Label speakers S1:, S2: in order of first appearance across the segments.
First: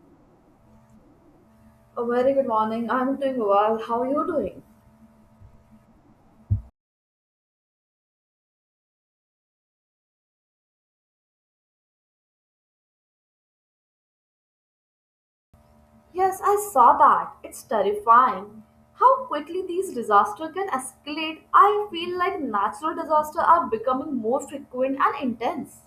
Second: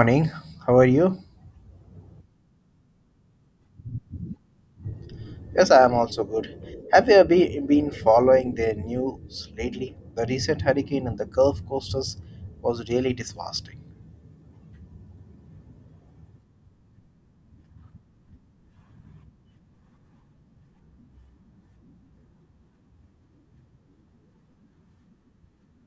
S1: Morning. How are you?
S2: A very good morning. I'm doing well. How are you doing?
S1: Yes, I am also good. Have you been following the news lately? The recent hurricane in the Gulf coasters was really devastating.
S2: Yes, I saw that. It's terrifying. How quickly these disasters can escalate. I feel like natural disasters are becoming more frequent and intense.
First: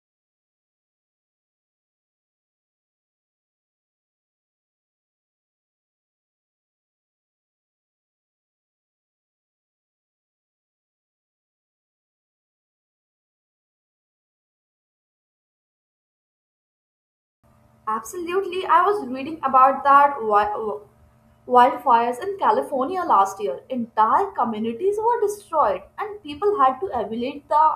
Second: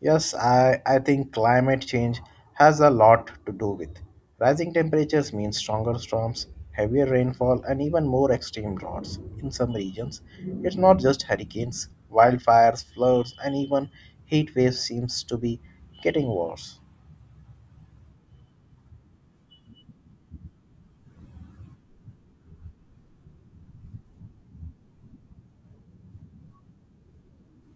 S1: Yes, I think climate change has a lot to do with. Rising temperatures mean stronger storms, heavier rainfall, and even more extreme droughts. In some regions, it's not just hurricanes. Wildfires, floods, and even heat waves seems to be getting worse.
S2: Absolutely. I was reading about wildfires in California last year. Entire communities were destroyed, and people had to evaluate the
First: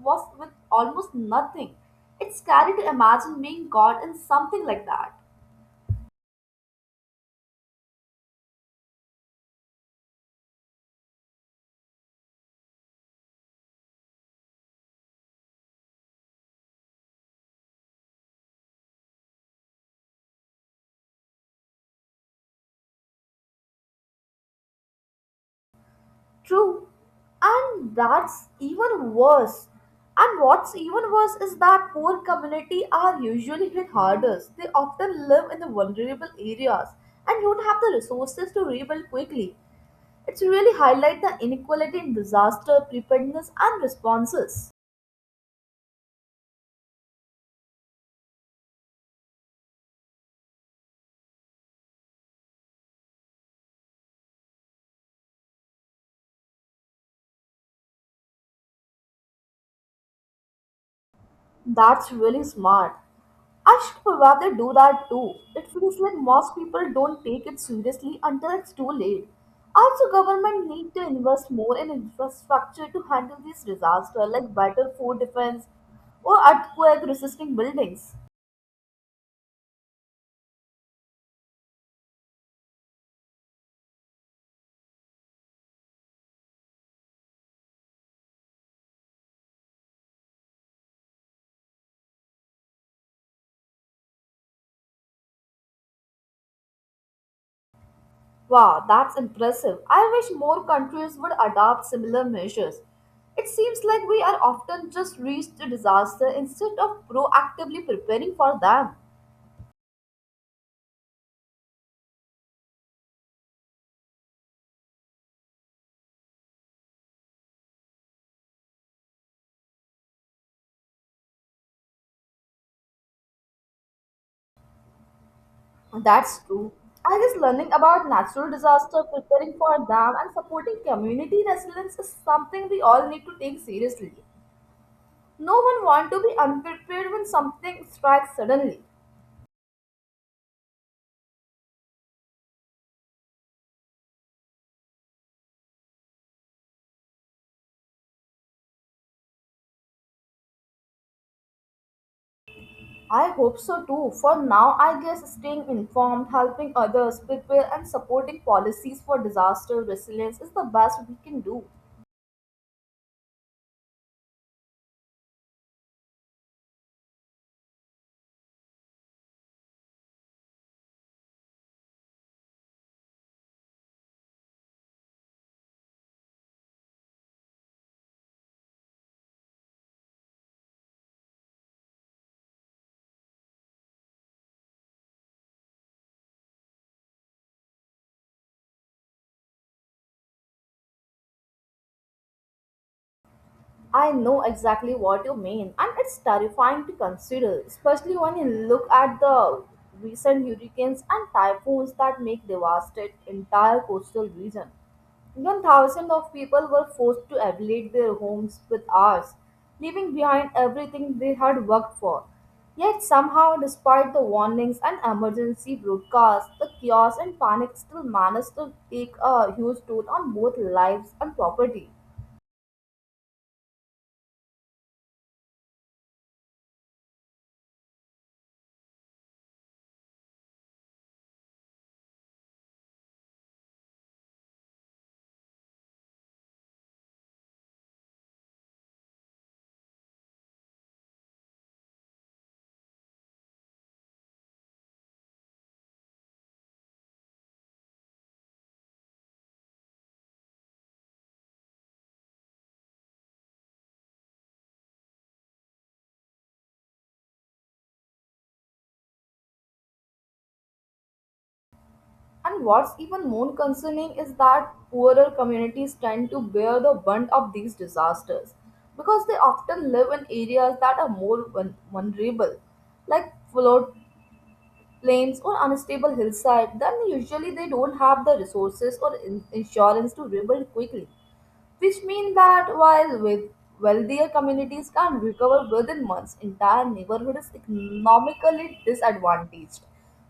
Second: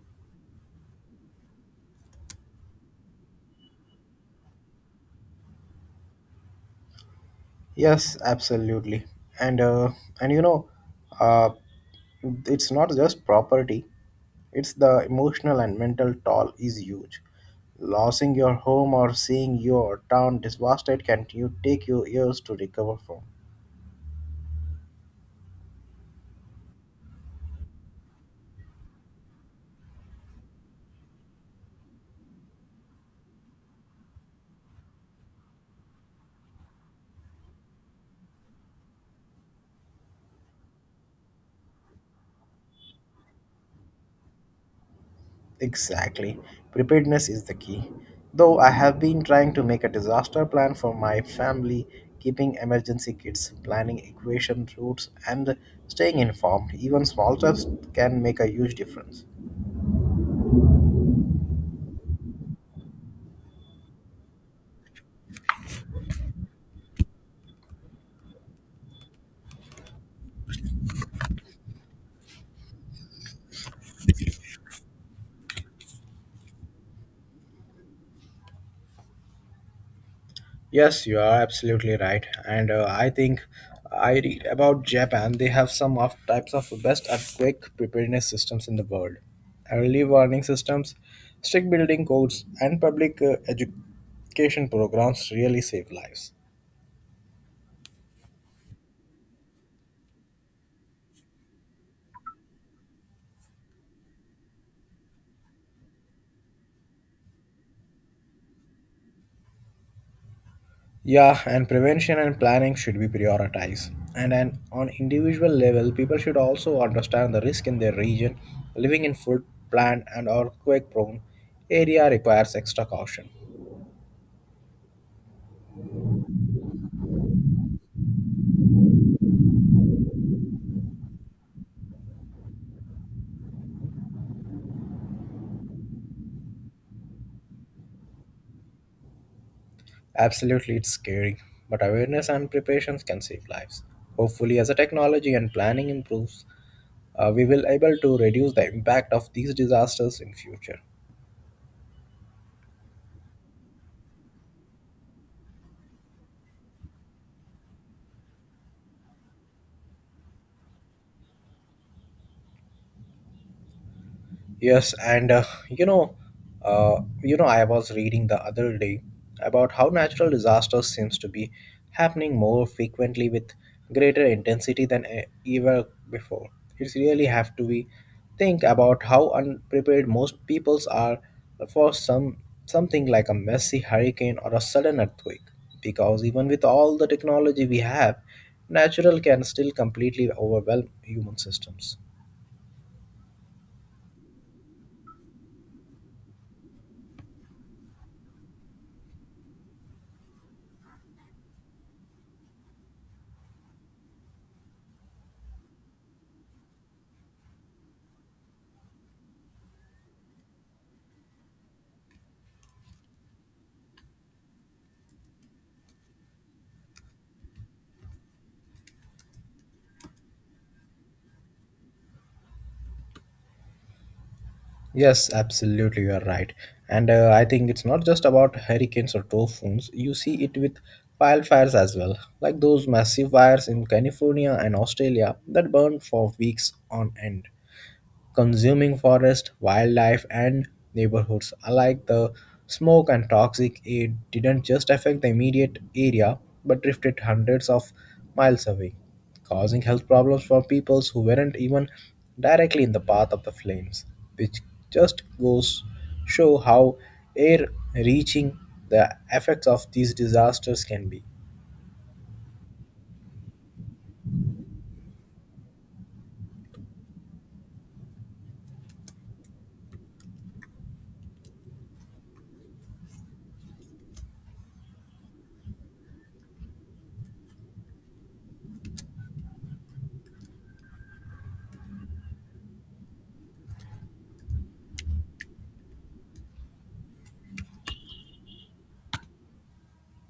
S2: was with almost nothing. It's scary to imagine being caught in something like that.
S1: Yes, absolutely. And uh, and you know, uh, it's not just property; it's the emotional and mental toll is huge. Losing your home or seeing your town devastated can you take you years to recover from.
S2: True. And that's even worse. And what's even worse is that poor community are usually hit hardest. They often live in the vulnerable areas and don't have the resources to rebuild quickly. It's really highlight the inequality in disaster preparedness and responses.
S1: Exactly, preparedness is the key. Though I have been trying to make a disaster plan for my family, keeping emergency kits, planning evacuation routes, and staying informed. Even small steps can make a huge difference.
S2: That's really smart. I should probably do that too. It feels like most people don't take it seriously until it's too late. Also, government need to invest more in infrastructure to handle these disasters like better food defense or earthquake resisting buildings.
S1: Yes, you are absolutely right. And I think I read about Japan. They have some of types of best earthquake preparedness systems in the world. Early warning systems, strict building codes, and public education programs really save lives.
S2: Wow, that's impressive. I wish more countries would adopt similar measures. It seems like we are often just reached to disaster instead of proactively preparing for them.
S1: Yeah, and prevention and planning should be prioritized. And then on individual level, people should also understand the risk in their region. Living in flood, plant, and earthquake-prone area requires extra caution.
S2: That's true. I guess learning about natural disaster, preparing for them, and supporting community resilience is something we all need to take seriously. No one wants to be unprepared when something strikes suddenly.
S1: Absolutely, it's scary, but awareness and preparations can save lives. Hopefully, as the technology and planning improves, we will able to reduce the impact of these disasters in future.
S2: I hope so too. For now, I guess staying informed, helping others prepare, and supporting policies for disaster resilience is the best we can do.
S1: Yes, and I was reading the other day about how natural disasters seems to be happening more frequently with greater intensity than ever before. It's really have to be think about how unprepared most peoples are for something like a messy hurricane or a sudden earthquake. Because even with all the technology we have, natural can still completely overwhelm human systems.
S2: I know exactly what you mean, and it's terrifying to consider, especially when you look at the recent hurricanes and typhoons that make devastate entire coastal region. Even thousands of people were forced to evacuate their homes with ours, leaving behind everything they had worked for. Yet somehow, despite the warnings and emergency broadcasts, the chaos and panic still managed to take a huge toll on both lives and property.
S1: Yes, absolutely, you are right. And I think it's not just about hurricanes or typhoons. You see it with wildfires as well, like those massive fires in California and Australia that burned for weeks on end consuming forest, wildlife, and neighborhoods alike. The smoke and toxic air didn't just affect the immediate area but drifted hundreds of miles away, causing health problems for peoples who weren't even directly in the path of the flames, which just goes show how air reaching the effects of these disasters can be.
S2: And what's even more concerning is that poorer communities tend to bear the brunt of these disasters because they often live in areas that are more vulnerable, like flood plains or unstable hillside. Then usually they don't have the resources or insurance to rebuild quickly which mean that while with wealthier communities can recover within months, entire neighborhood is economically disadvantaged.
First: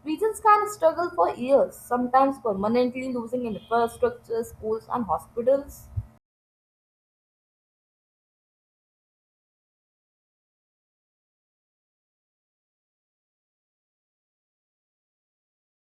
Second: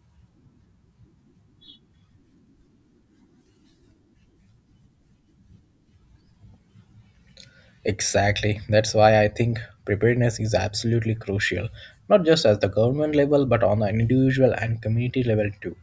S2: Regions can struggle for years, sometimes permanently losing infrastructure, schools, and hospitals.
S1: Exactly. That's why I think preparedness is absolutely crucial, not just at the government level, but on the individual and community level too.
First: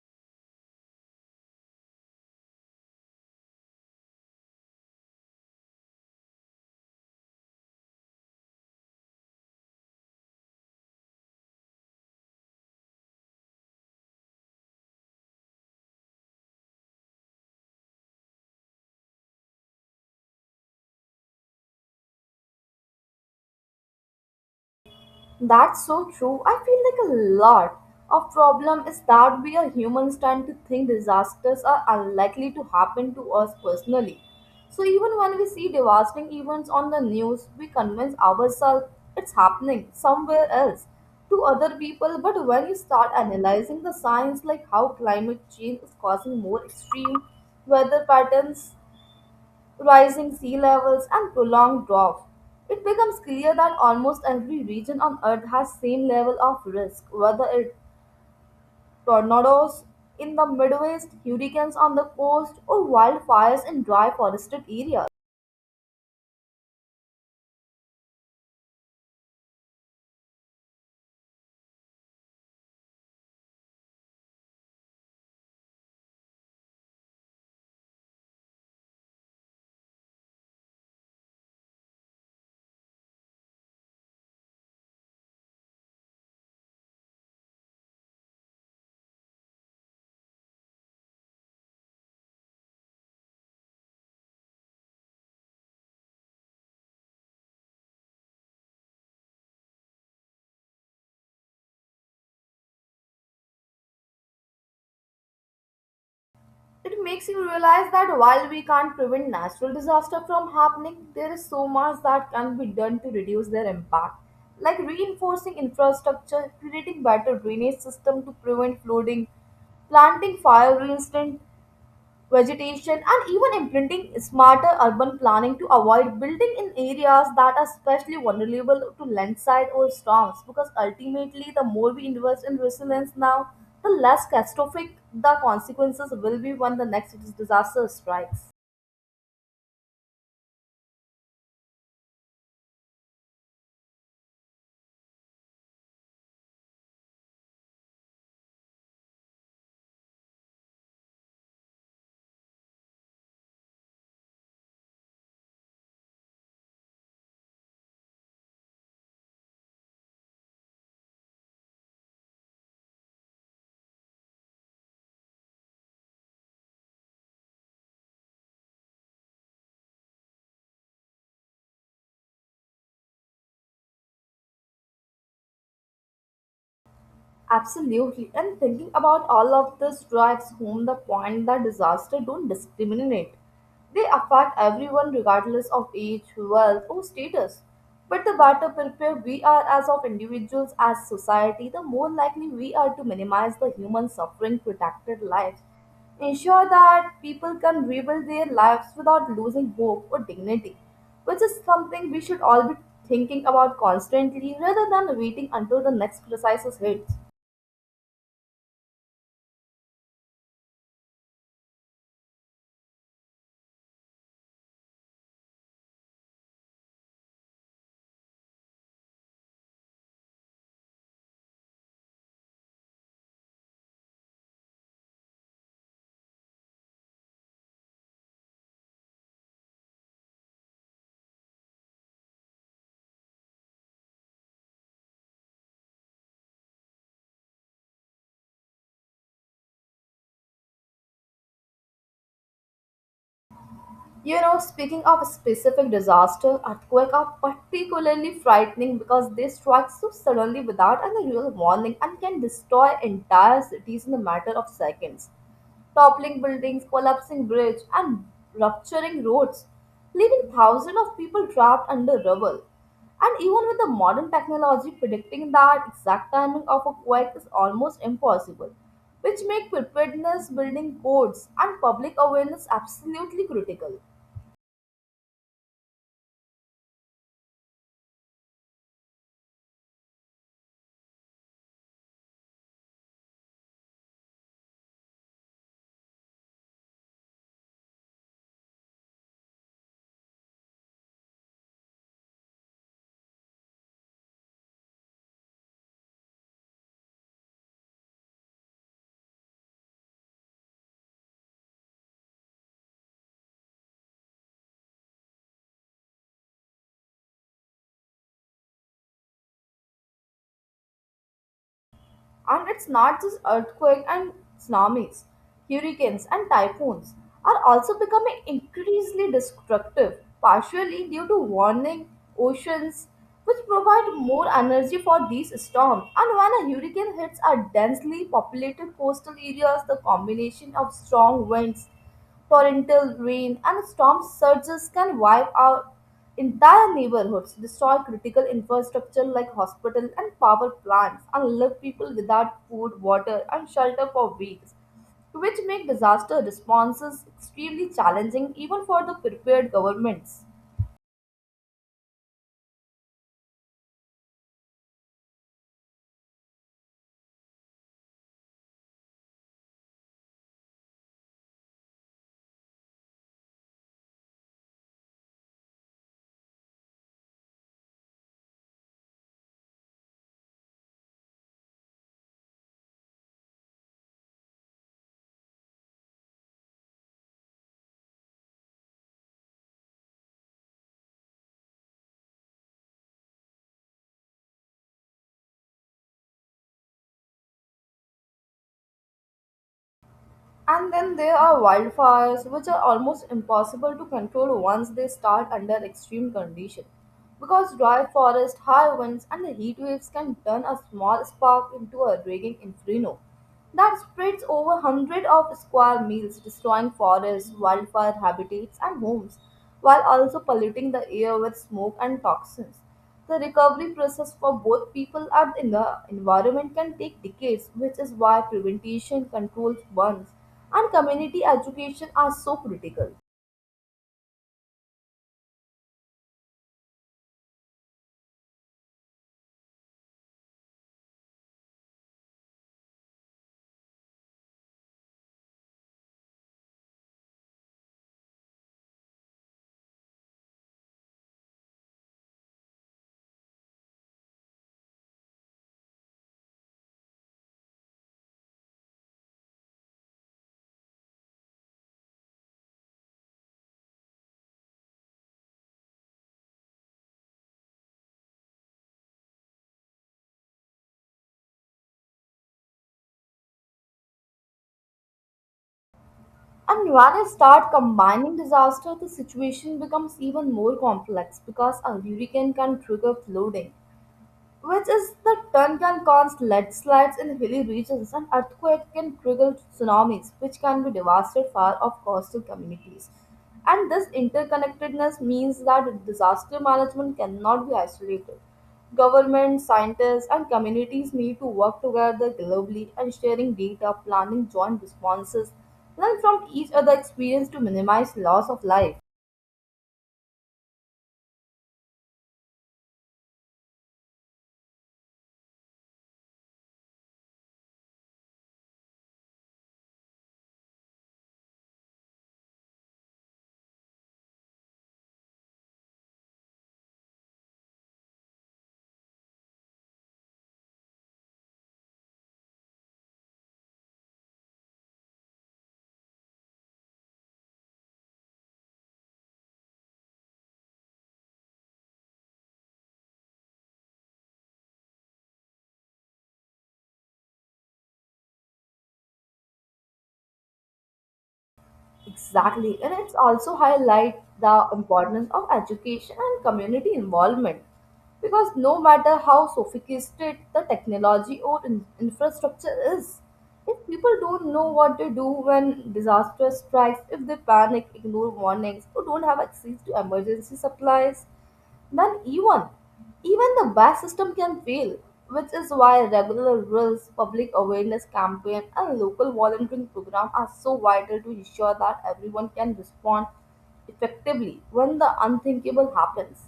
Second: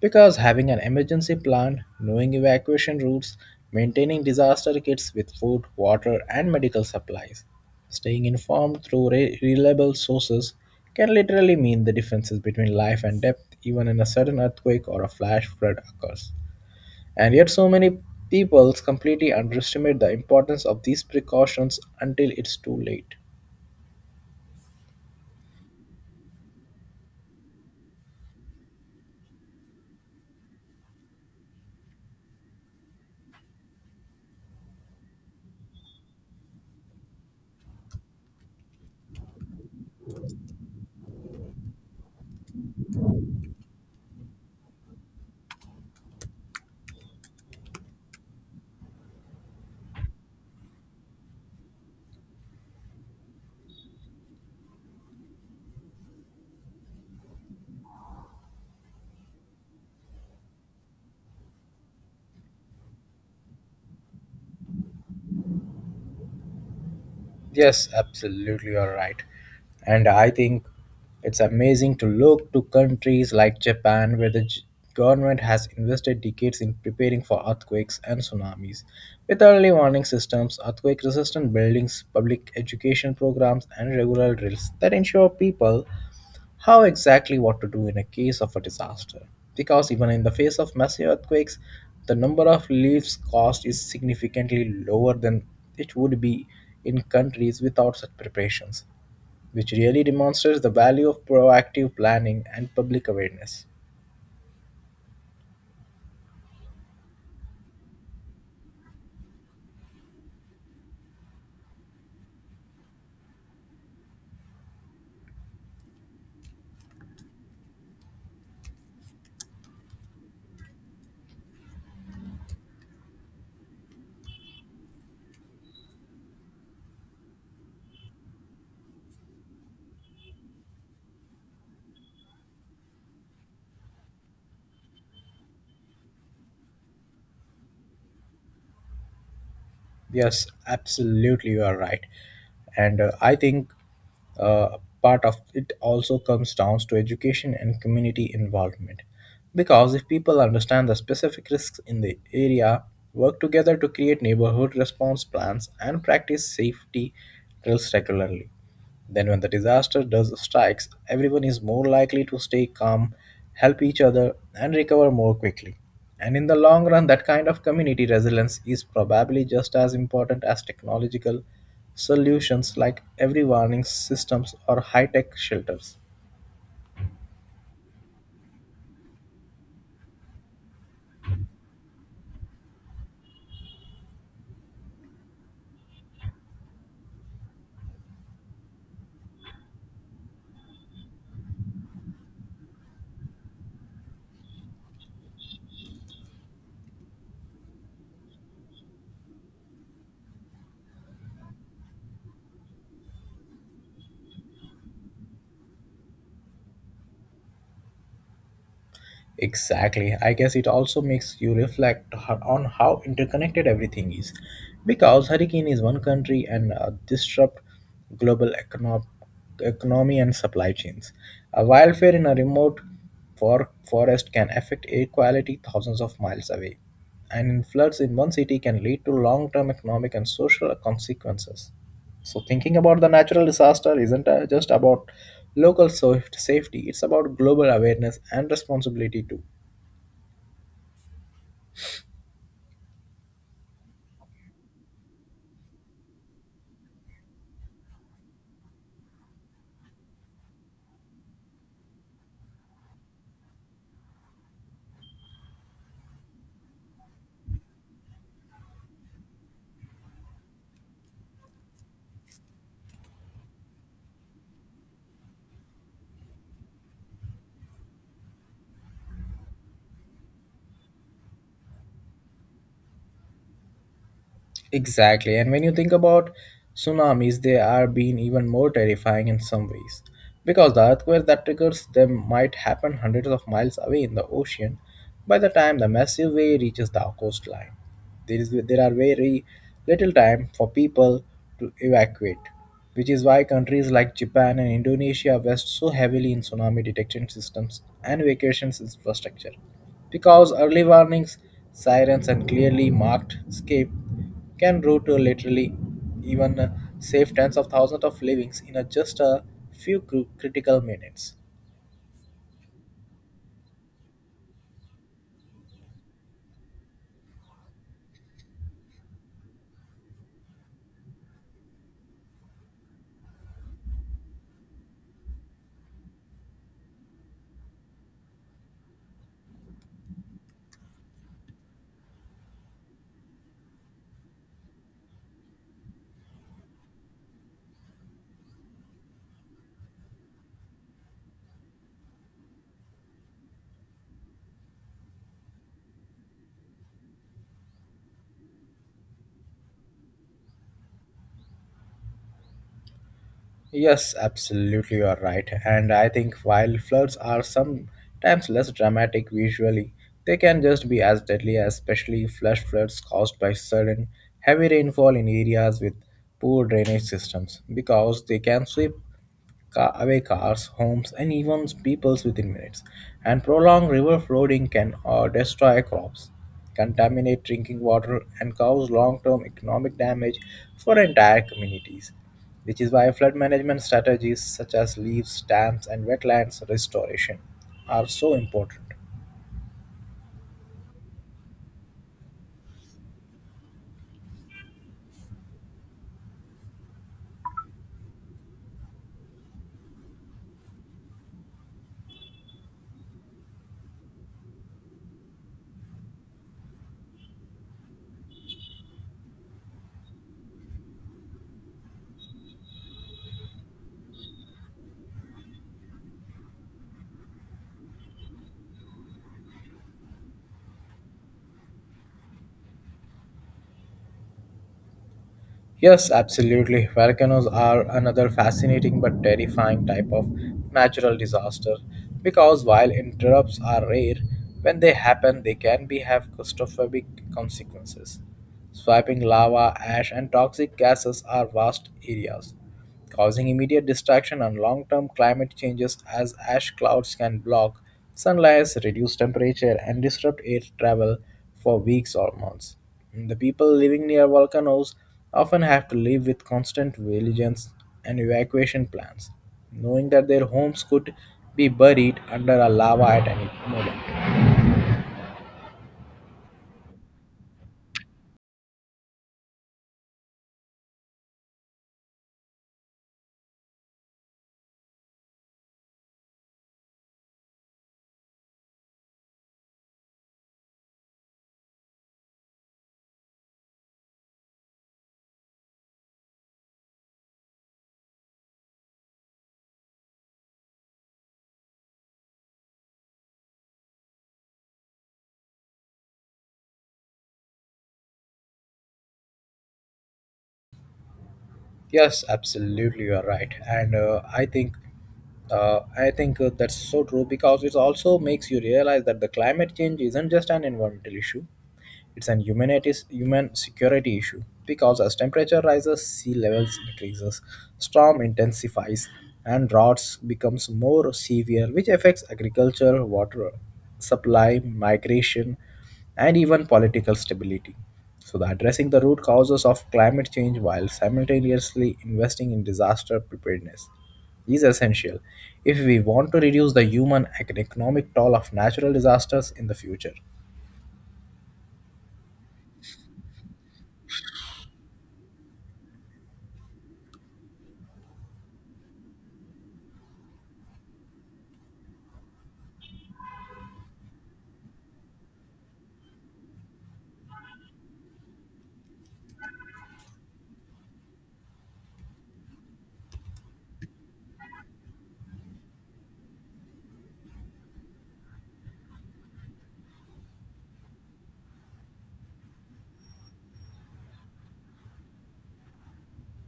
S1: Because having an emergency plan, knowing evacuation routes, maintaining disaster kits with food, water, and medical supplies, staying informed through reliable sources can literally mean the differences between life and death even in a sudden earthquake or a flash flood occurs. And yet, so many people completely underestimate the importance of these precautions until it's too late.
S2: That's so true. I feel like a lot of problem is that we are humans tend to think disasters are unlikely to happen to us personally. So even when we see devastating events on the news, we convince ourselves it's happening somewhere else to other people. But when you start analyzing the science like how climate change is causing more extreme weather patterns rising sea levels, and prolonged drought, it becomes clear that almost every region on Earth has same level of risk, whether it tornadoes in the Midwest, hurricanes on the coast, or wildfires in dry forested areas.
S1: Yes, absolutely, you're right. And I think it's amazing to look to countries like Japan, where the government has invested decades in preparing for earthquakes and tsunamis. With early warning systems, earthquake resistant buildings, public education programs, and regular drills that ensure people how exactly what to do in a case of a disaster because even in the face of massive earthquakes the number of lives cost is significantly lower than it would be in countries without such preparations which really demonstrates the value of proactive planning and public awareness.
S2: It makes you realize that while we can't prevent natural disaster from happening, there is so much that can be done to reduce their impact, like reinforcing infrastructure, creating better drainage system to prevent flooding, planting fire resistant vegetation, and even implementing smarter urban planning to avoid building in areas that are especially vulnerable to landslide or storms. Because ultimately, the more we invest in resilience now, the less catastrophic the consequences will be when the next disaster strikes.
S1: Yes, absolutely, you are right. And I think part of it also comes down to education and community involvement. Because if people understand the specific risks in the area, work together to create neighborhood response plans, and practice safety drills regularly, then, when the disaster does strikes, everyone is more likely to stay calm, help each other, and recover more quickly. And in the long run, that kind of community resilience is probably just as important as technological solutions like every warning systems or high tech shelters.
S2: Absolutely. And thinking about all of this drives home the point that disaster don't discriminate. They affect everyone regardless of age, wealth, or status. But the better prepared we are as of individuals, as society, the more likely we are to minimize the human suffering, protected lives, ensure that people can rebuild their lives without losing hope or dignity, which is something we should all be thinking about constantly rather than waiting until the next crisis hits.
S1: Exactly. I guess it also makes you reflect on how interconnected everything is. Because hurricane is one country and disrupt global economy and supply chains. A wildfire in a remote forest can affect air quality thousands of miles away. And floods in one city can lead to long-term economic and social consequences. So thinking about the natural disaster isn't just about local safety, it's about global awareness and responsibility too.
S2: You know, speaking of specific disaster, earthquakes are particularly frightening because they strike so suddenly without any real warning and can destroy entire cities in a matter of seconds. Toppling buildings, collapsing bridges, and rupturing roads, leaving thousands of people trapped under rubble. And even with the modern technology, predicting that exact timing of a quake is almost impossible, which make preparedness, building codes, and public awareness absolutely critical.
S1: Exactly. And when you think about tsunamis, they are being even more terrifying in some ways. Because the earthquake that triggers them might happen hundreds of miles away in the ocean by the time the massive wave reaches the coastline. There are very little time for people to evacuate, which is why countries like Japan and Indonesia invest so heavily in tsunami detection systems and evacuation infrastructure because early warnings, sirens, and clearly marked escape can root literally even save tens of thousands of livings in just a few critical minutes.
S2: And it's not just earthquakes and tsunamis, hurricanes and typhoons are also becoming increasingly destructive, partially due to warming oceans, which provide more energy for these storms. And when a hurricane hits our densely populated coastal areas, the combination of strong winds torrential rain and storm surges can wipe out entire neighborhoods, destroy critical infrastructure like hospitals and power plants, and leave people without food, water, and shelter for weeks, which make disaster responses extremely challenging even for the prepared governments.
S1: Yes, absolutely, you are right. And I think while floods are sometimes less dramatic visually, they can just be as deadly, especially flash floods caused by sudden heavy rainfall in areas with poor drainage systems, because they can sweep away cars, homes, and even peoples within minutes. And prolonged river flooding can destroy crops, contaminate drinking water, and cause long term economic damage for entire communities. Which is why flood management strategies such as leaves, dams, and wetlands restoration are so important.
S2: And then there are wildfires, which are almost impossible to control once they start under extreme conditions. Because dry forest, high winds, and the heat waves can turn a small spark into a raging inferno that spreads over hundreds of square miles, destroying forests, wildfire habitats, and homes, while also polluting the air with smoke and toxins. The recovery process for both people and in the environment can take decades, which is why prevention, controlled burns, and community education are so critical.
S1: Yes, absolutely. Volcanoes are another fascinating but terrifying type of natural disaster because while interrupts are rare, when they happen, they can be have catastrophic consequences. Swiping lava, ash, and toxic gases are vast areas, causing immediate distraction and long term climate changes as ash clouds can block sunlight, reduce temperature, and disrupt air travel for weeks or months. The people living near volcanoes often have to live with constant vigilance and evacuation plans, knowing that their homes could be buried under a lava at any moment.
S2: And when I start combining disaster, the situation becomes even more complex because a hurricane can trigger flooding, which is the ton can cause landslides in hilly regions and earthquake can trigger tsunamis which can be devastated far off coastal communities and this interconnectedness means that disaster management cannot be isolated government scientists and communities need to work together globally and sharing data planning joint responses learn from each other experience to minimize loss of life.
S1: Yes, absolutely, you are right, and I think that's so true because it also makes you realize that the climate change isn't just an environmental issue; it's an humanities human security issue. Because as temperature rises, sea levels increases, storm intensifies, and droughts becomes more severe, which affects agriculture, water supply, migration, and even political stability. So, the addressing the root causes of climate change while simultaneously investing in disaster preparedness is essential if we want to reduce the human and economic toll of natural disasters in the future.
S2: Exactly, and it's also highlight the importance of education and community involvement because no matter how sophisticated the technology or infrastructure is, if people don't know what to do when disaster strikes, if they panic, ignore warnings, or don't have access to emergency supplies, then even the best system can fail, which is why regular drills, public awareness campaign, and local volunteering program are so vital to ensure that everyone can respond effectively when the unthinkable happens.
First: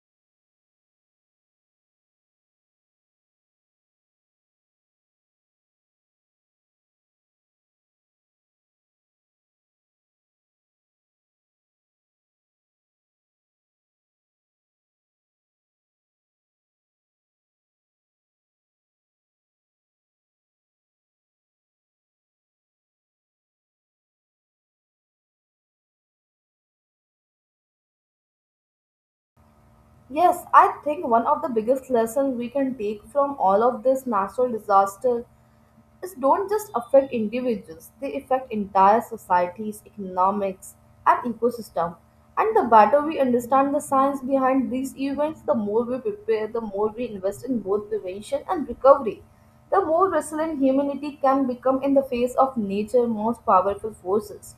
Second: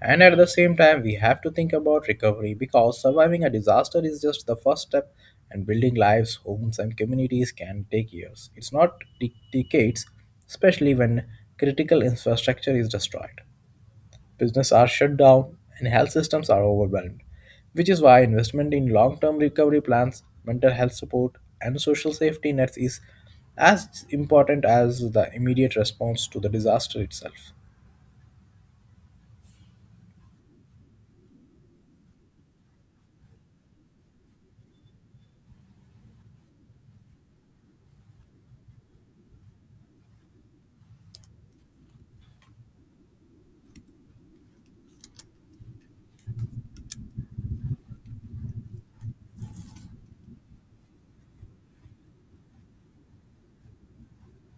S1: And at the same time, we have to think about recovery because surviving a disaster is just the first step, and building lives, homes, and communities can take years. It's not decades, especially when critical infrastructure is destroyed. Businesses are shut down and health systems are overwhelmed, which is why investment in long term recovery plans, mental health support, and social safety nets is as important as the immediate response to the disaster itself.
S2: Yes, I think one of the biggest lessons we can take from all of this natural disaster is don't just affect individuals, they affect entire societies, economics, and ecosystem. And the better we understand the science behind these events, the more we prepare, the more we invest in both prevention and recovery, the more resilient humanity can become in the face of nature's most powerful forces.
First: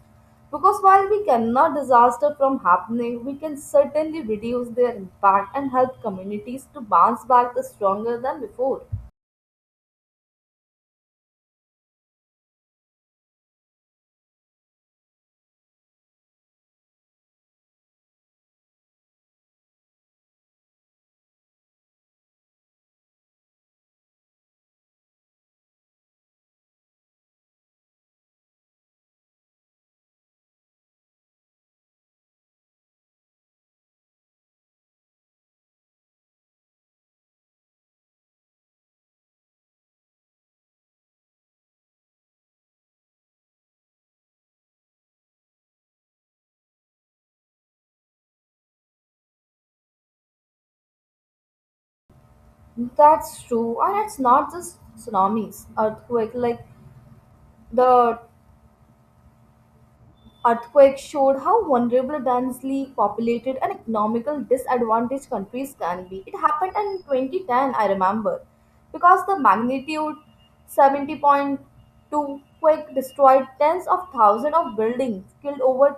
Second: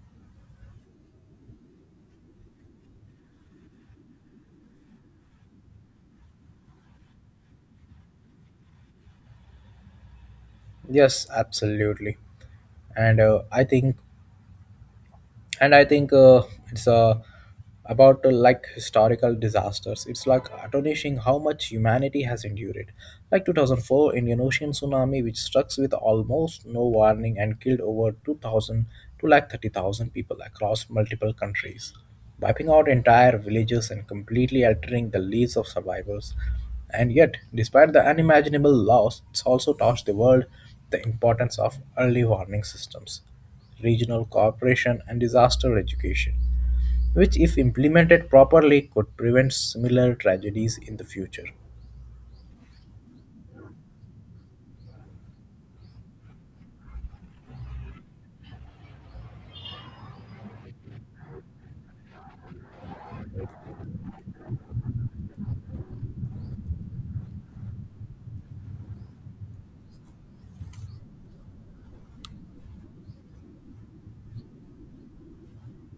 S2: Because while we cannot disaster from happening, we can certainly reduce their impact and help communities to bounce back the stronger than before.
S1: Yes, absolutely. And I think and I think it's about like historical disasters it's like astonishing how much humanity has endured like 2004 indian ocean tsunami which struck with almost no warning and killed over 2000 to like 30,000 people across multiple countries wiping out entire villages and completely altering the lives of survivors and yet despite the unimaginable loss it's also taught the world the importance of early warning systems regional cooperation and disaster education, which, if implemented properly, could prevent similar tragedies in the future.
S2: That's true, and it's not just tsunamis, earthquake. Like the earthquake showed how vulnerable, densely populated, and economical disadvantaged countries can be. It happened in 2010, I remember, because the magnitude 70.2 quake destroyed tens of thousands of buildings, killed over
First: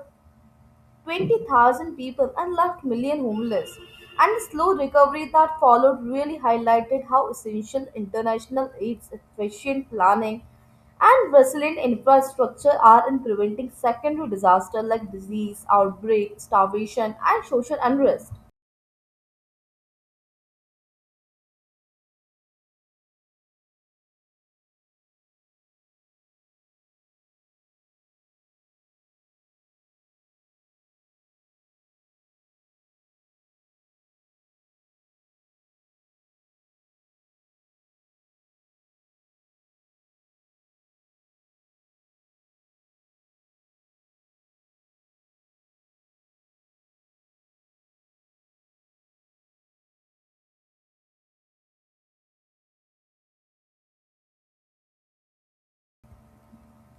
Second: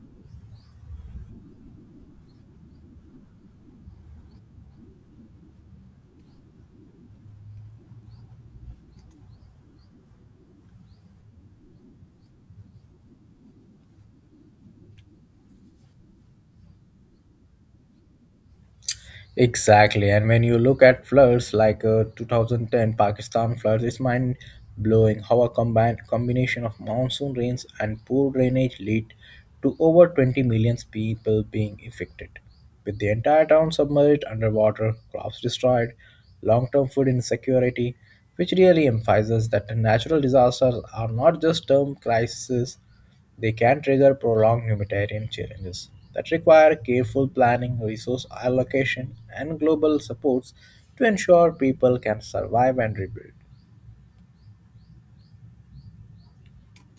S2: 20,000 people and left million homeless. And the slow recovery that followed really highlighted how essential international aid's efficient planning and resilient infrastructure are in preventing secondary disaster like disease, outbreak, starvation, and social unrest.
S1: Exactly. And when you look at floods like 2010 Pakistan floods, it's mind blowing how a combined combination of monsoon rains and poor drainage lead to over 20 million people being affected. With the entire town submerged underwater, crops destroyed, long term food insecurity, which really emphasizes that natural disasters are not just term crises they can trigger prolonged humanitarian challenges that require careful planning, resource allocation, and global supports to ensure people can survive and rebuild.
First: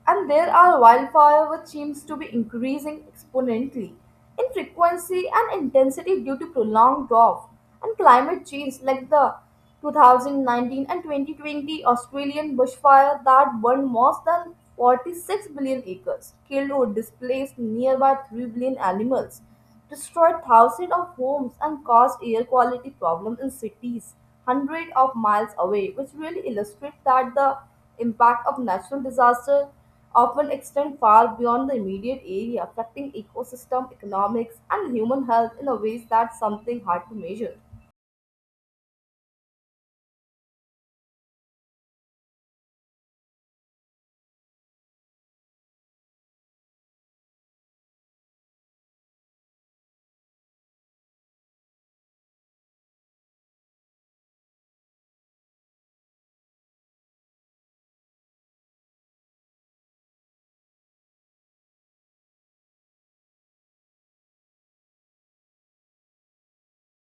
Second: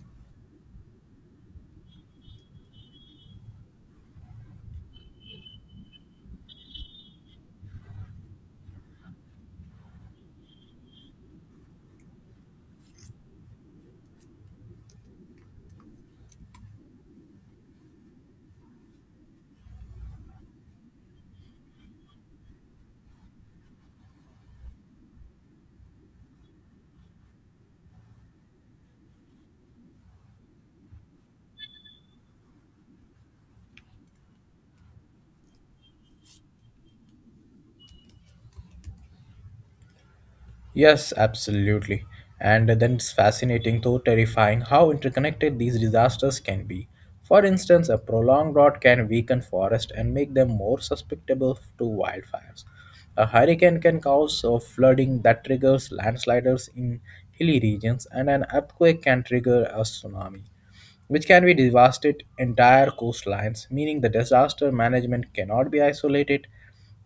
S2: And there are wildfire which seems to be increasing exponentially in frequency and intensity due to prolonged drought and climate change like the 2019 and 2020 Australian bushfire that burned more than 46 billion acres, killed or displaced nearby 3 billion animals destroyed thousands of homes and caused air quality problems in cities hundreds of miles away, which really illustrates that the impact of natural disasters often extend far beyond the immediate area, affecting ecosystem, economics, and human health in a ways that's something hard to measure.
S1: Yes, absolutely. And then it's fascinating, though terrifying, how interconnected these disasters can be. For instance, a prolonged drought can weaken forests and make them more susceptible to wildfires. A hurricane can cause flooding that triggers landslides in hilly regions, and an earthquake can trigger a tsunami which can be devastate entire coastlines, meaning the disaster management cannot be isolated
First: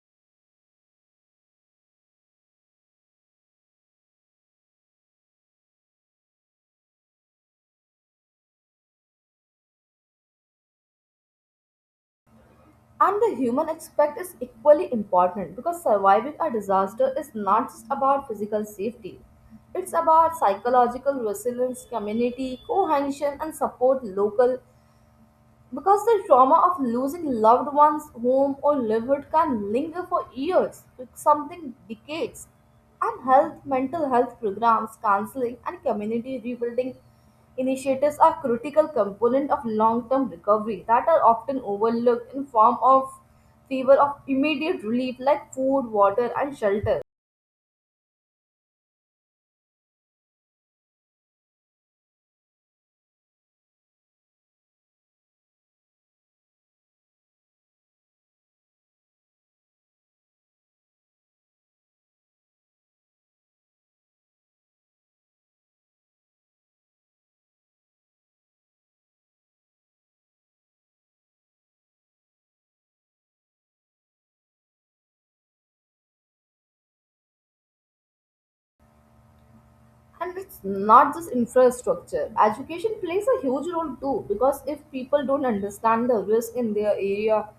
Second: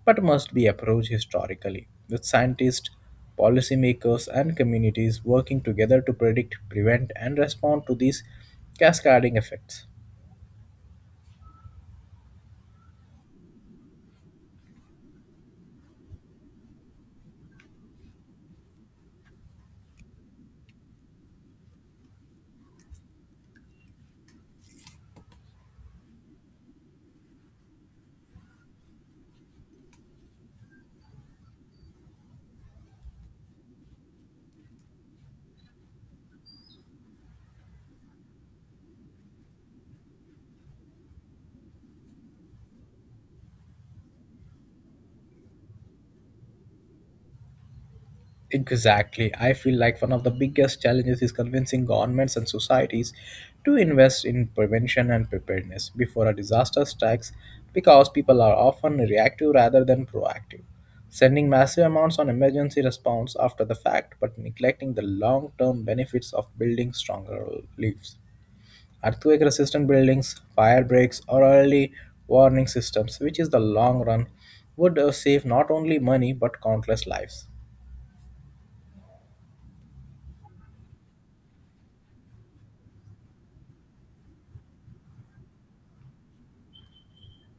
S1: but must be approached historically, with scientists, policymakers, and communities working together to predict, prevent, and respond to these cascading effects.
S2: And the human aspect is equally important because surviving a disaster is not just about physical safety. It's about psychological resilience, community cohesion, and support local because the trauma of losing loved ones, home, or livelihood can linger for years, with something decades. And health, mental health programs, counseling, and community rebuilding initiatives are critical component of long-term recovery that are often overlooked in form of favor of immediate relief like food, water, and shelter.
S1: Exactly. I feel like one of the biggest challenges is convincing governments and societies to invest in prevention and preparedness before a disaster strikes because people are often reactive rather than proactive, sending massive amounts on emergency response after the fact but neglecting the long term benefits of building stronger leaves. Earthquake resistant buildings, fire breaks, or early warning systems, which is the long run, would save not only money but countless lives.
S2: And it's not just infrastructure. Education plays a huge role too, because if people don't understand the risk in their area,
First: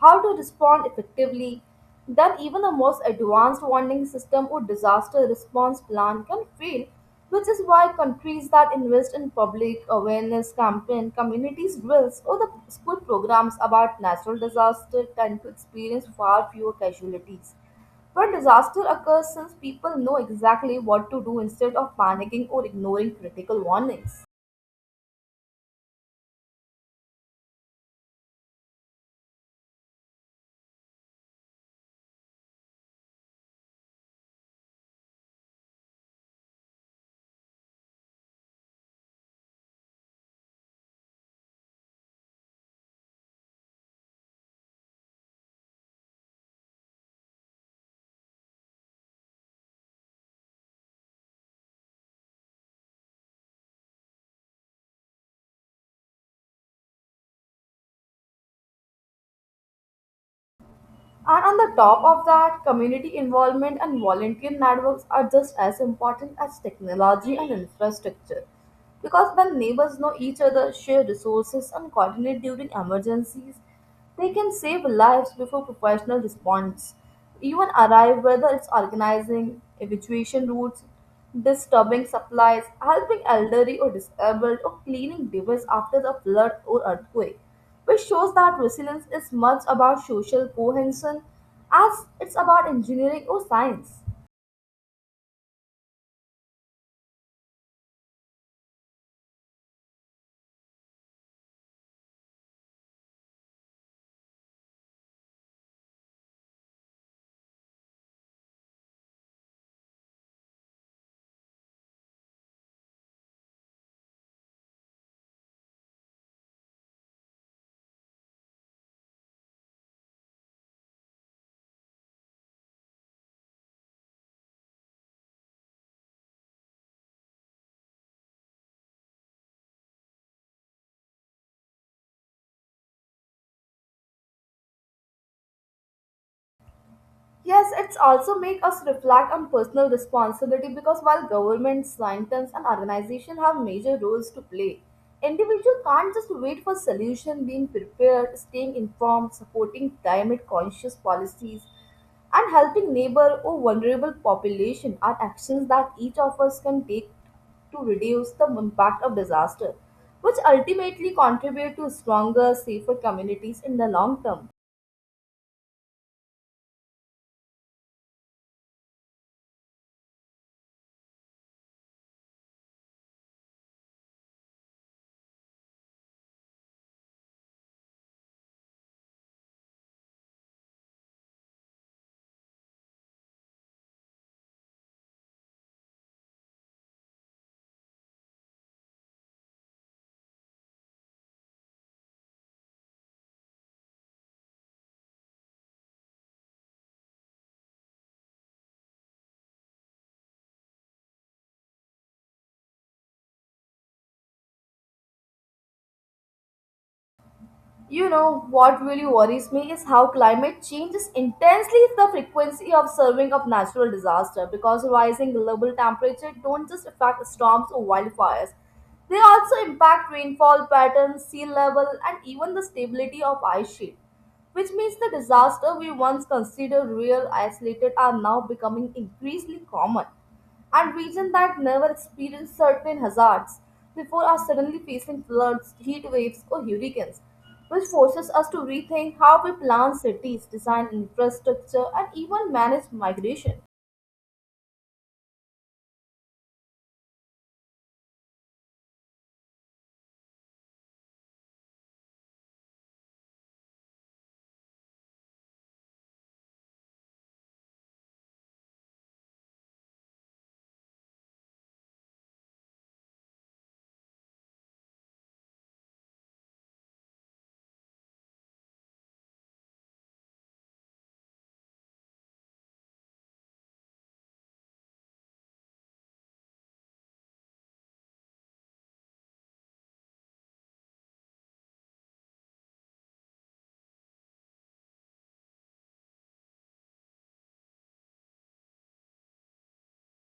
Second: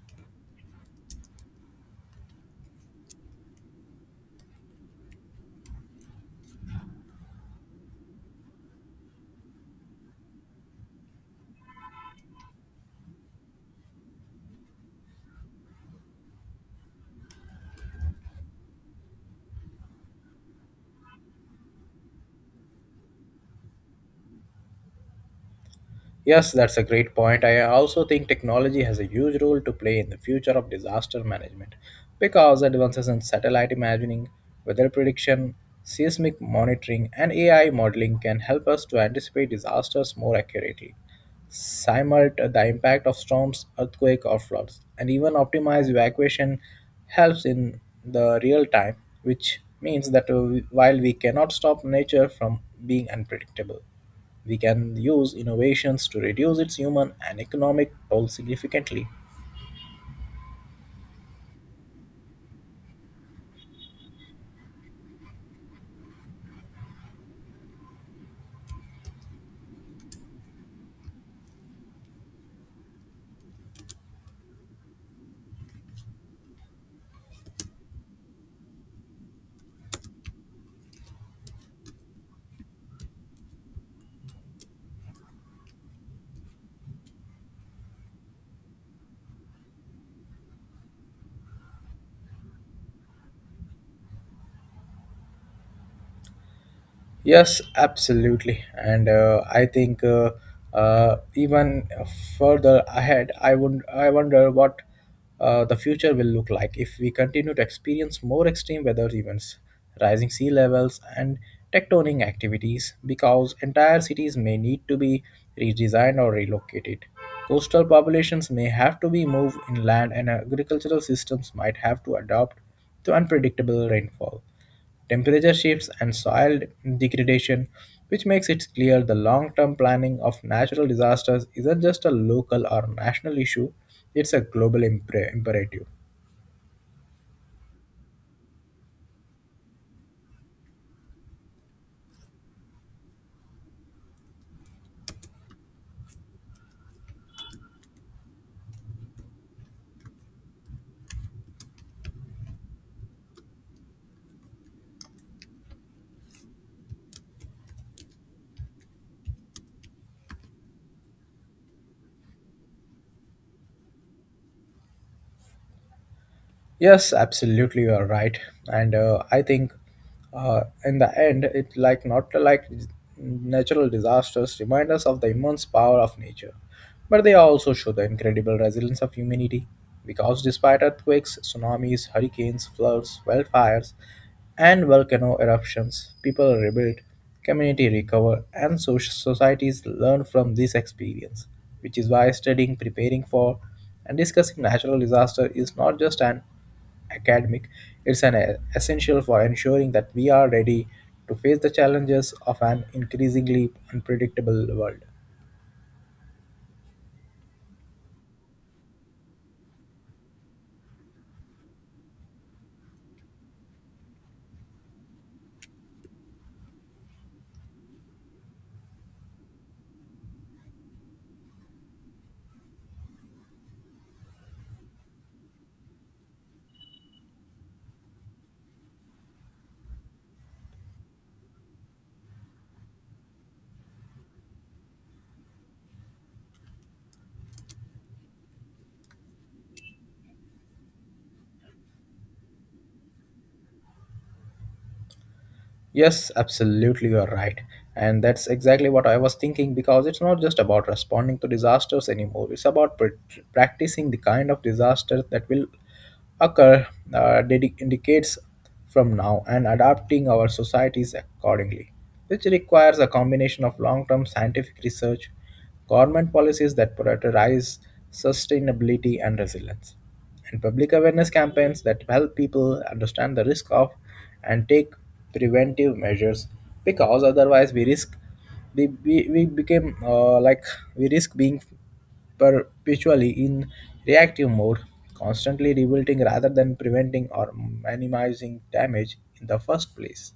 S2: how to respond effectively, then even the most advanced warning system or disaster response plan can fail, which is why countries that invest in public awareness campaign, communities drills, or the school programs about natural disaster tend to experience far fewer casualties where disaster occurs since people know exactly what to do instead of panicking or ignoring critical warnings.
S1: Yes, that's a great point. I also think technology has a huge role to play in the future of disaster management because advances in satellite imaging, weather prediction, seismic monitoring, and AI modeling can help us to anticipate disasters more accurately, simulate the impact of storms, earthquake, or floods, and even optimize evacuation helps in the real time, which means that while we cannot stop nature from being unpredictable. We can use innovations to reduce its human and economic toll significantly.
S2: And on the top of that, community involvement and volunteer networks are just as important as technology and infrastructure. Because when neighbors know each other, share resources, and coordinate during emergencies, they can save lives before professional response even arrive, whether it's organizing evacuation routes, disturbing supplies, helping elderly or disabled, or cleaning debris after the flood or earthquake, which shows that resilience is much about social cohesion as it's about engineering or science.
S1: Yes, absolutely. And I think even further ahead, I wonder what the future will look like if we continue to experience more extreme weather events, rising sea levels, and tectonic activities, because entire cities may need to be redesigned or relocated. Coastal populations may have to be moved inland, and agricultural systems might have to adapt to unpredictable rainfall temperature shifts, and soil degradation, which makes it clear the long term planning of natural disasters isn't just a local or national issue, it's a global imperative.
S2: Yes, it's also make us reflect on personal responsibility because while governments, scientists, and organizations have major roles to play, individual can't just wait for solution. Being prepared, staying informed, supporting climate conscious policies, and helping neighbor or vulnerable population are actions that each of us can take to reduce the impact of disaster, which ultimately contribute to stronger, safer communities in the long term.
S1: Yes, absolutely, you are right. And I think in the end, it like not like natural disasters remind us of the immense power of nature, but they also show the incredible resilience of humanity. Because despite earthquakes, tsunamis, hurricanes, floods, wildfires, and volcano eruptions, people rebuild, community recover, and societies learn from this experience, which is why studying, preparing for, and discussing natural disaster is not just an academic, it's an essential for ensuring that we are ready to face the challenges of an increasingly unpredictable world.
S2: You know, what really worries me is how climate changes intensely the frequency of serving of natural disaster because rising global temperature don't just affect storms or wildfires. They also impact rainfall patterns, sea level, and even the stability of ice sheet, which means the disaster we once considered real isolated are now becoming increasingly common and regions that never experienced certain hazards before are suddenly facing floods, heat waves, or hurricanes, which forces us to rethink how we plan cities, design infrastructure, and even manage migration.
S1: Yes, absolutely, you're right. And that's exactly what I was thinking because it's not just about responding to disasters anymore. It's about practicing the kind of disaster that will occur decades from now and adapting our societies accordingly, which requires a combination of long term scientific research government policies that prioritize sustainability and resilience, and public awareness campaigns that help people understand the risk of and take preventive measures because otherwise we risk we became like we risk being perpetually in reactive mode constantly rebuilding rather than preventing or minimizing damage in the first place.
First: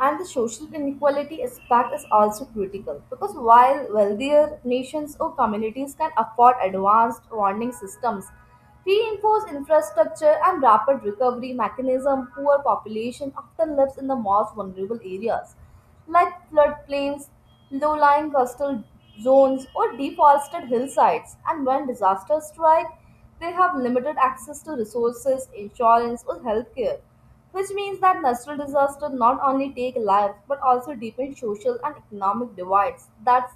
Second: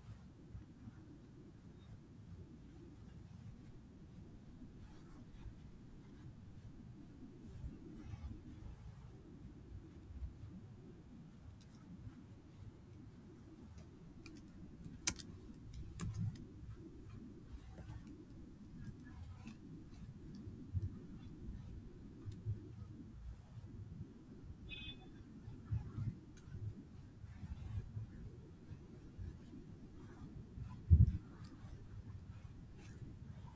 S2: And the social inequality aspect is also critical because while wealthier nations or communities can afford advanced warning systems, reinforced infrastructure, and rapid recovery mechanism, poor population often lives in the most vulnerable areas like floodplains, low-lying coastal zones, or deforested hillsides. And when disasters strike, they have limited access to resources, insurance, or healthcare, which means that natural disasters not only take lives but also deepen social and economic divides. That's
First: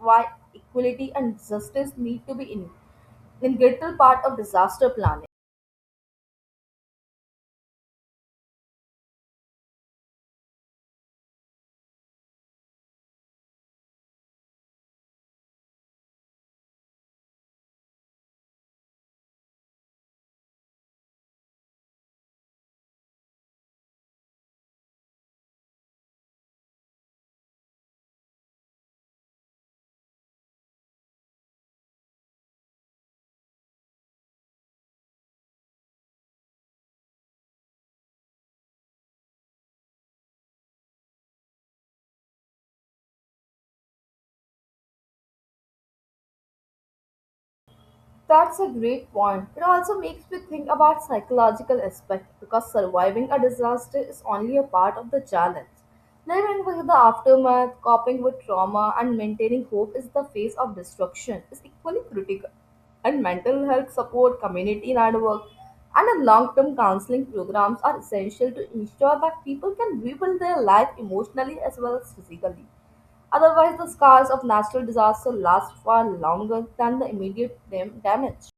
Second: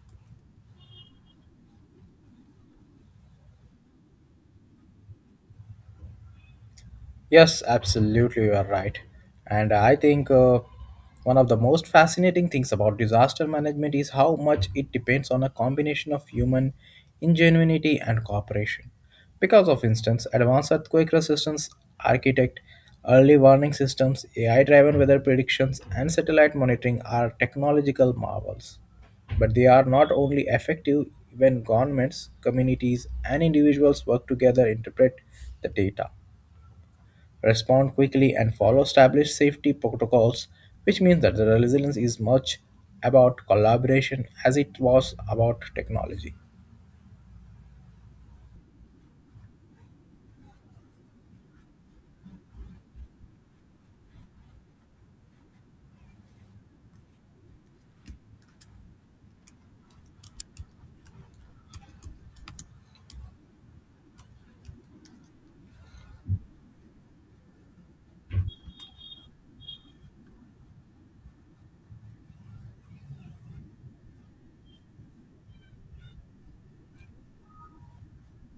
S2: why equality and justice need to be in integral part of disaster planning.
S1: Yes, absolutely, you are right. And I think one of the most fascinating things about disaster management is how much it depends on a combination of human ingenuity and cooperation. Because of instance, advanced earthquake resistance architect, early warning systems, AI driven weather predictions, and satellite monitoring are technological marvels. But they are not only effective when governments, communities, and individuals work together interpret the data respond quickly, and follow established safety protocols, which means that the resilience is much about collaboration as it was about technology.
S2: That's a great point. It also makes me think about psychological aspect because surviving a disaster is only a part of the challenge. Living with the aftermath, coping with trauma, and maintaining hope is the face of destruction is equally critical. And mental health support, community network, and a long-term counseling programs are essential to ensure that people can rebuild their life emotionally as well as physically. Otherwise, the scars of natural disaster last far longer than the immediate damage.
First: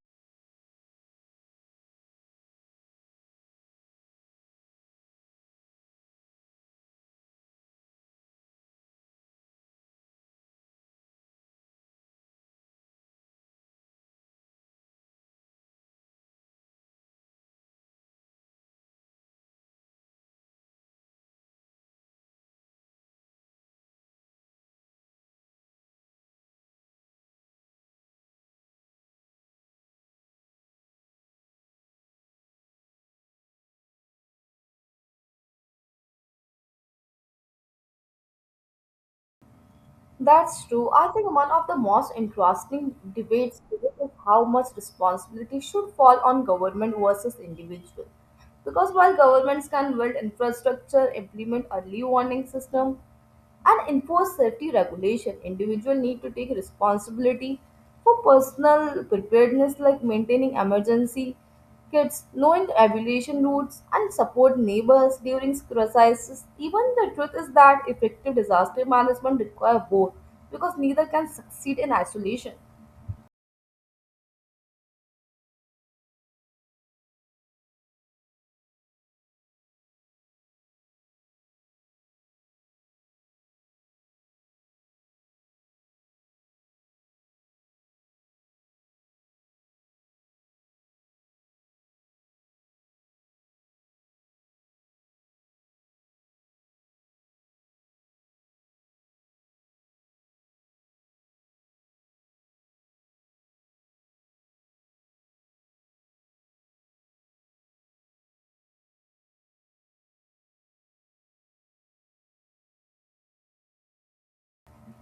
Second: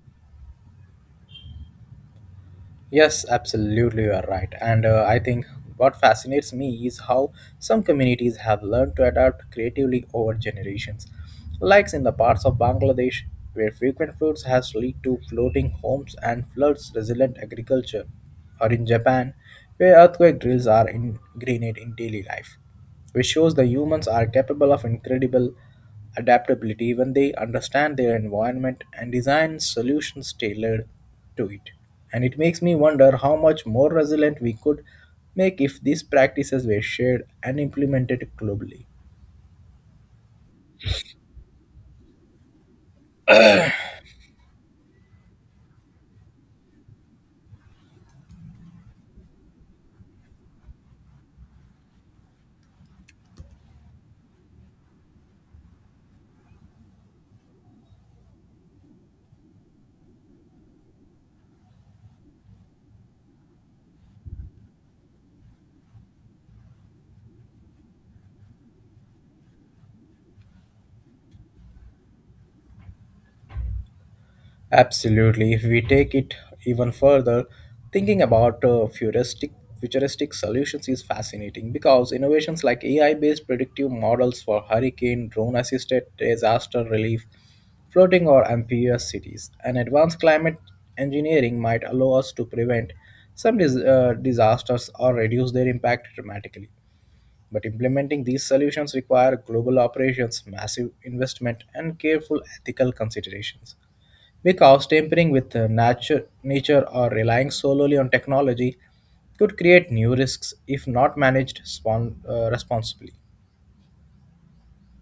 S1: Yes, absolutely, you are right. And I think what fascinates me is how some communities have learned to adapt creatively over generations. Like in the parts of Bangladesh where frequent floods has led to floating homes and floods resilient agriculture, or in Japan where earthquake drills are ingrained in daily life, which shows the humans are capable of incredible adaptability when they understand their environment and design solutions tailored to it. And it makes me wonder how much more resilient we could make if these practices were shared and implemented globally.
S2: That's true. I think one of the most interesting debates is how much responsibility should fall on government versus individual. Because while governments can build infrastructure, implement early warning system, and enforce safety regulation. Individuals need to take responsibility for personal preparedness like maintaining emergency kits, knowing the evaluation routes, and support neighbors during crises. Even the truth is that effective disaster management requires both because neither can succeed in isolation.
S1: Absolutely. If we take it even further, thinking about futuristic solutions is fascinating because innovations like AI-based predictive models for hurricane, drone-assisted disaster relief, floating or amphibious cities, and advanced climate engineering might allow us to prevent some disasters or reduce their impact dramatically. But implementing these solutions require global operations, massive investment, and careful ethical considerations because tampering with nature or relying solely on technology could create new risks if not managed responsibly.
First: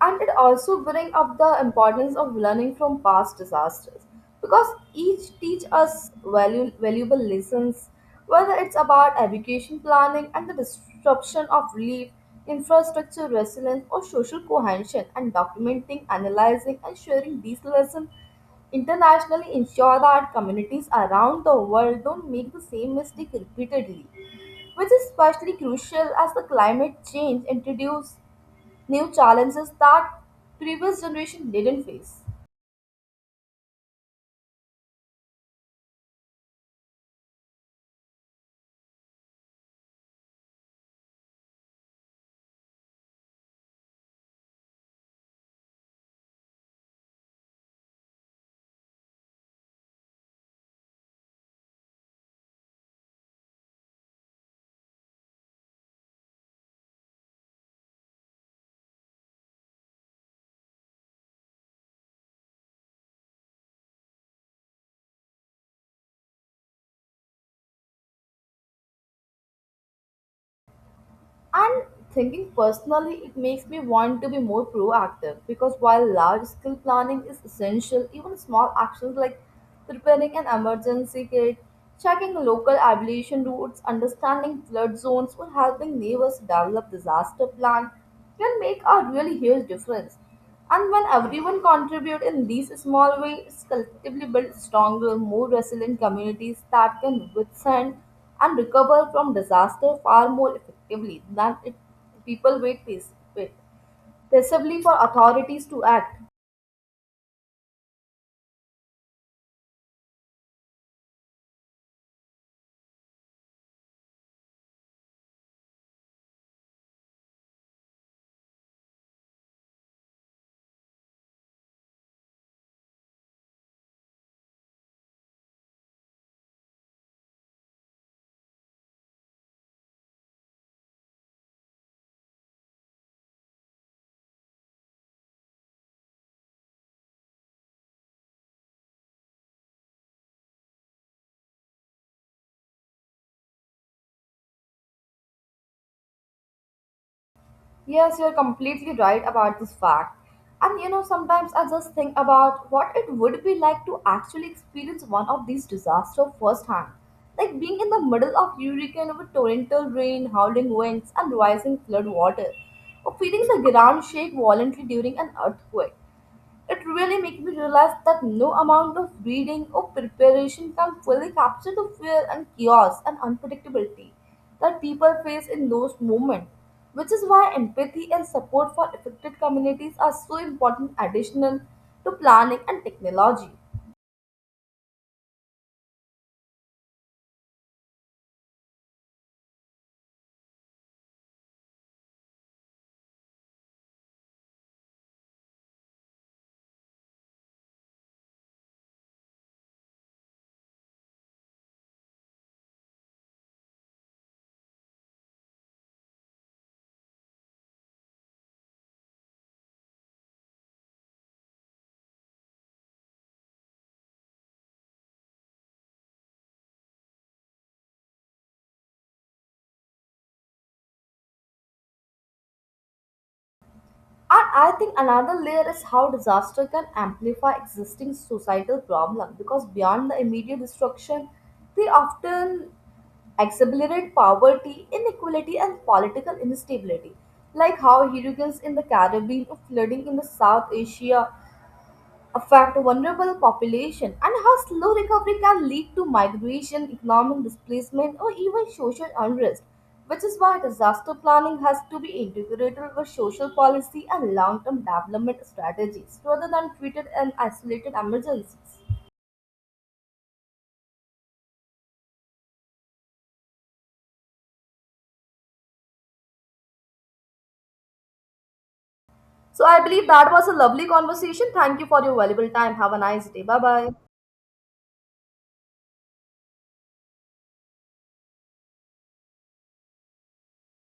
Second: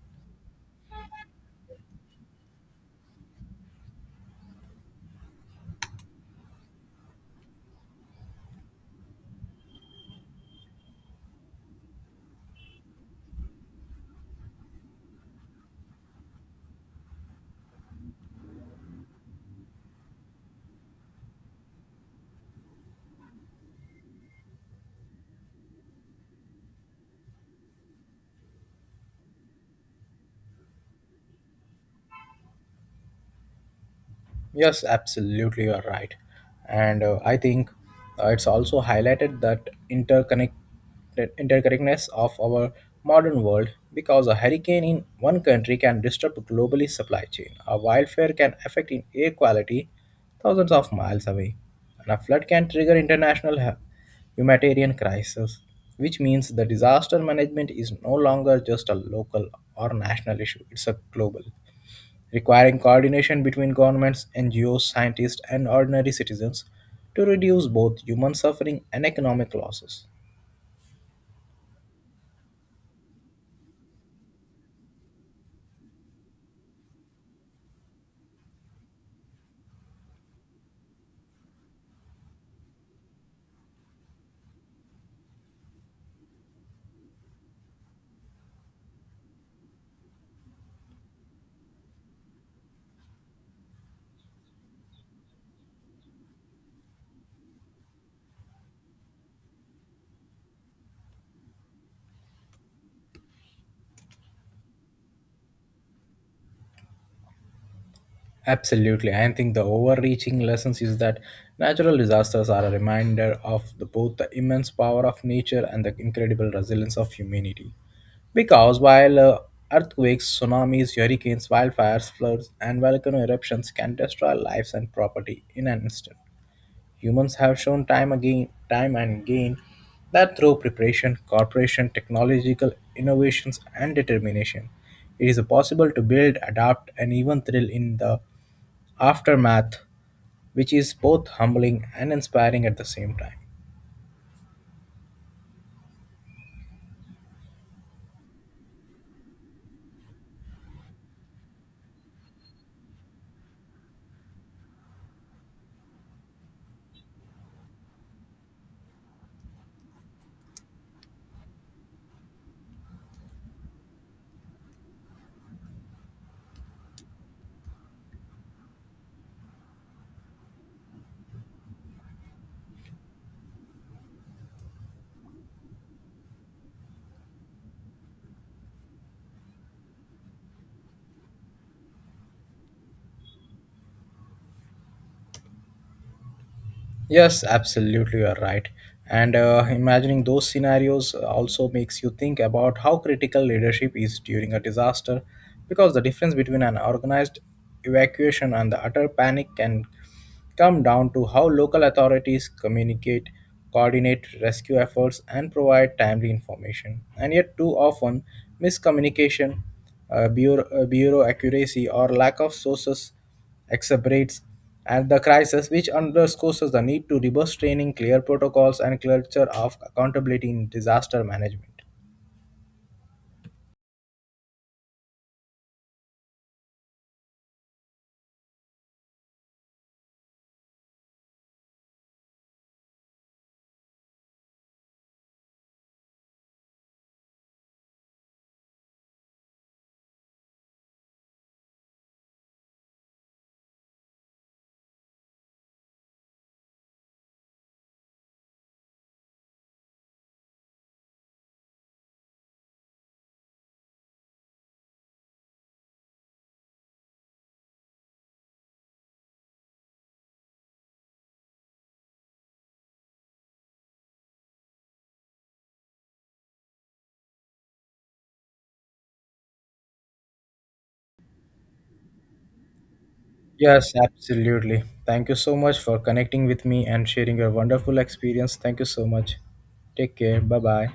S2: And it also brings up the importance of learning from past disasters because each teach us valuable lessons, whether it's about evacuation planning and the disruption of relief infrastructure resilience or social cohesion, and documenting, analyzing, and sharing these lessons internationally ensure that communities around the world don't make the same mistake repeatedly, which is especially crucial as the climate change introduces new challenges that previous generation didn't face.
S1: Yes, absolutely, you're right. And I think it's also highlighted that interconnectedness of our modern world because a hurricane in one country can disrupt globally supply chain. A wildfire can affect in air quality thousands of miles away, and a flood can trigger international humanitarian crisis, which means the disaster management is no longer just a local or national issue; it's a global requiring coordination between governments, NGOs, scientists, and ordinary citizens to reduce both human suffering and economic losses.
S2: And thinking personally, it makes me want to be more proactive because while large scale planning is essential, even small actions like preparing an emergency kit, checking local aviation routes, understanding flood zones, or helping neighbors develop disaster plan can make a really huge difference. And when everyone contributes in these small ways, collectively build stronger, more resilient communities that can withstand and recover from disaster far more effectively than if people wait passively for authorities to act.
S1: Absolutely, I think the overreaching lessons is that natural disasters are a reminder of the, both the immense power of nature and the incredible resilience of humanity. Because while earthquakes, tsunamis, hurricanes, wildfires, floods, and volcano eruptions can destroy lives and property in an instant, humans have shown time and again, that through preparation, cooperation, technological innovations, and determination, it is possible to build, adapt, and even thrill in the aftermath, which is both humbling and inspiring at the same time.
S2: Yes, you're completely right about this fact. And you know, sometimes I just think about what it would be like to actually experience one of these disasters firsthand. Like being in the middle of hurricane with torrential rain, howling winds, and rising flood water, or feeling the ground shake violently during an earthquake. It really made me realize that no amount of reading or preparation can fully capture the fear and chaos and unpredictability that people face in those moments, which is why empathy and support for affected communities are so important additional to planning and technology.
S1: Yes, absolutely, you are right. And imagining those scenarios also makes you think about how critical leadership is during a disaster, because the difference between an organized evacuation and the utter panic can come down to how local authorities communicate, coordinate rescue efforts, and provide timely information. And yet, too often, miscommunication, bureau accuracy, or lack of sources exacerbates and the crisis, which underscores the need to reverse training, clear protocols, and culture of accountability in disaster management.
S2: And I think another layer is how disaster can amplify existing societal problems because beyond the immediate destruction, they often exacerbate poverty, inequality, and political instability, like how hurricanes in the Caribbean or flooding in the South Asia affect vulnerable population and how slow recovery can lead to migration, economic displacement, or even social unrest, which is why disaster planning has to be integrated with social policy and long-term development strategies rather than treated as isolated emergencies. So I believe that was a lovely conversation. Thank you for your valuable time. Have a nice day. Bye-bye.
S1: Yes, absolutely. Thank you so much for connecting with me and sharing your wonderful experience. Thank you so much. Take care. Bye bye.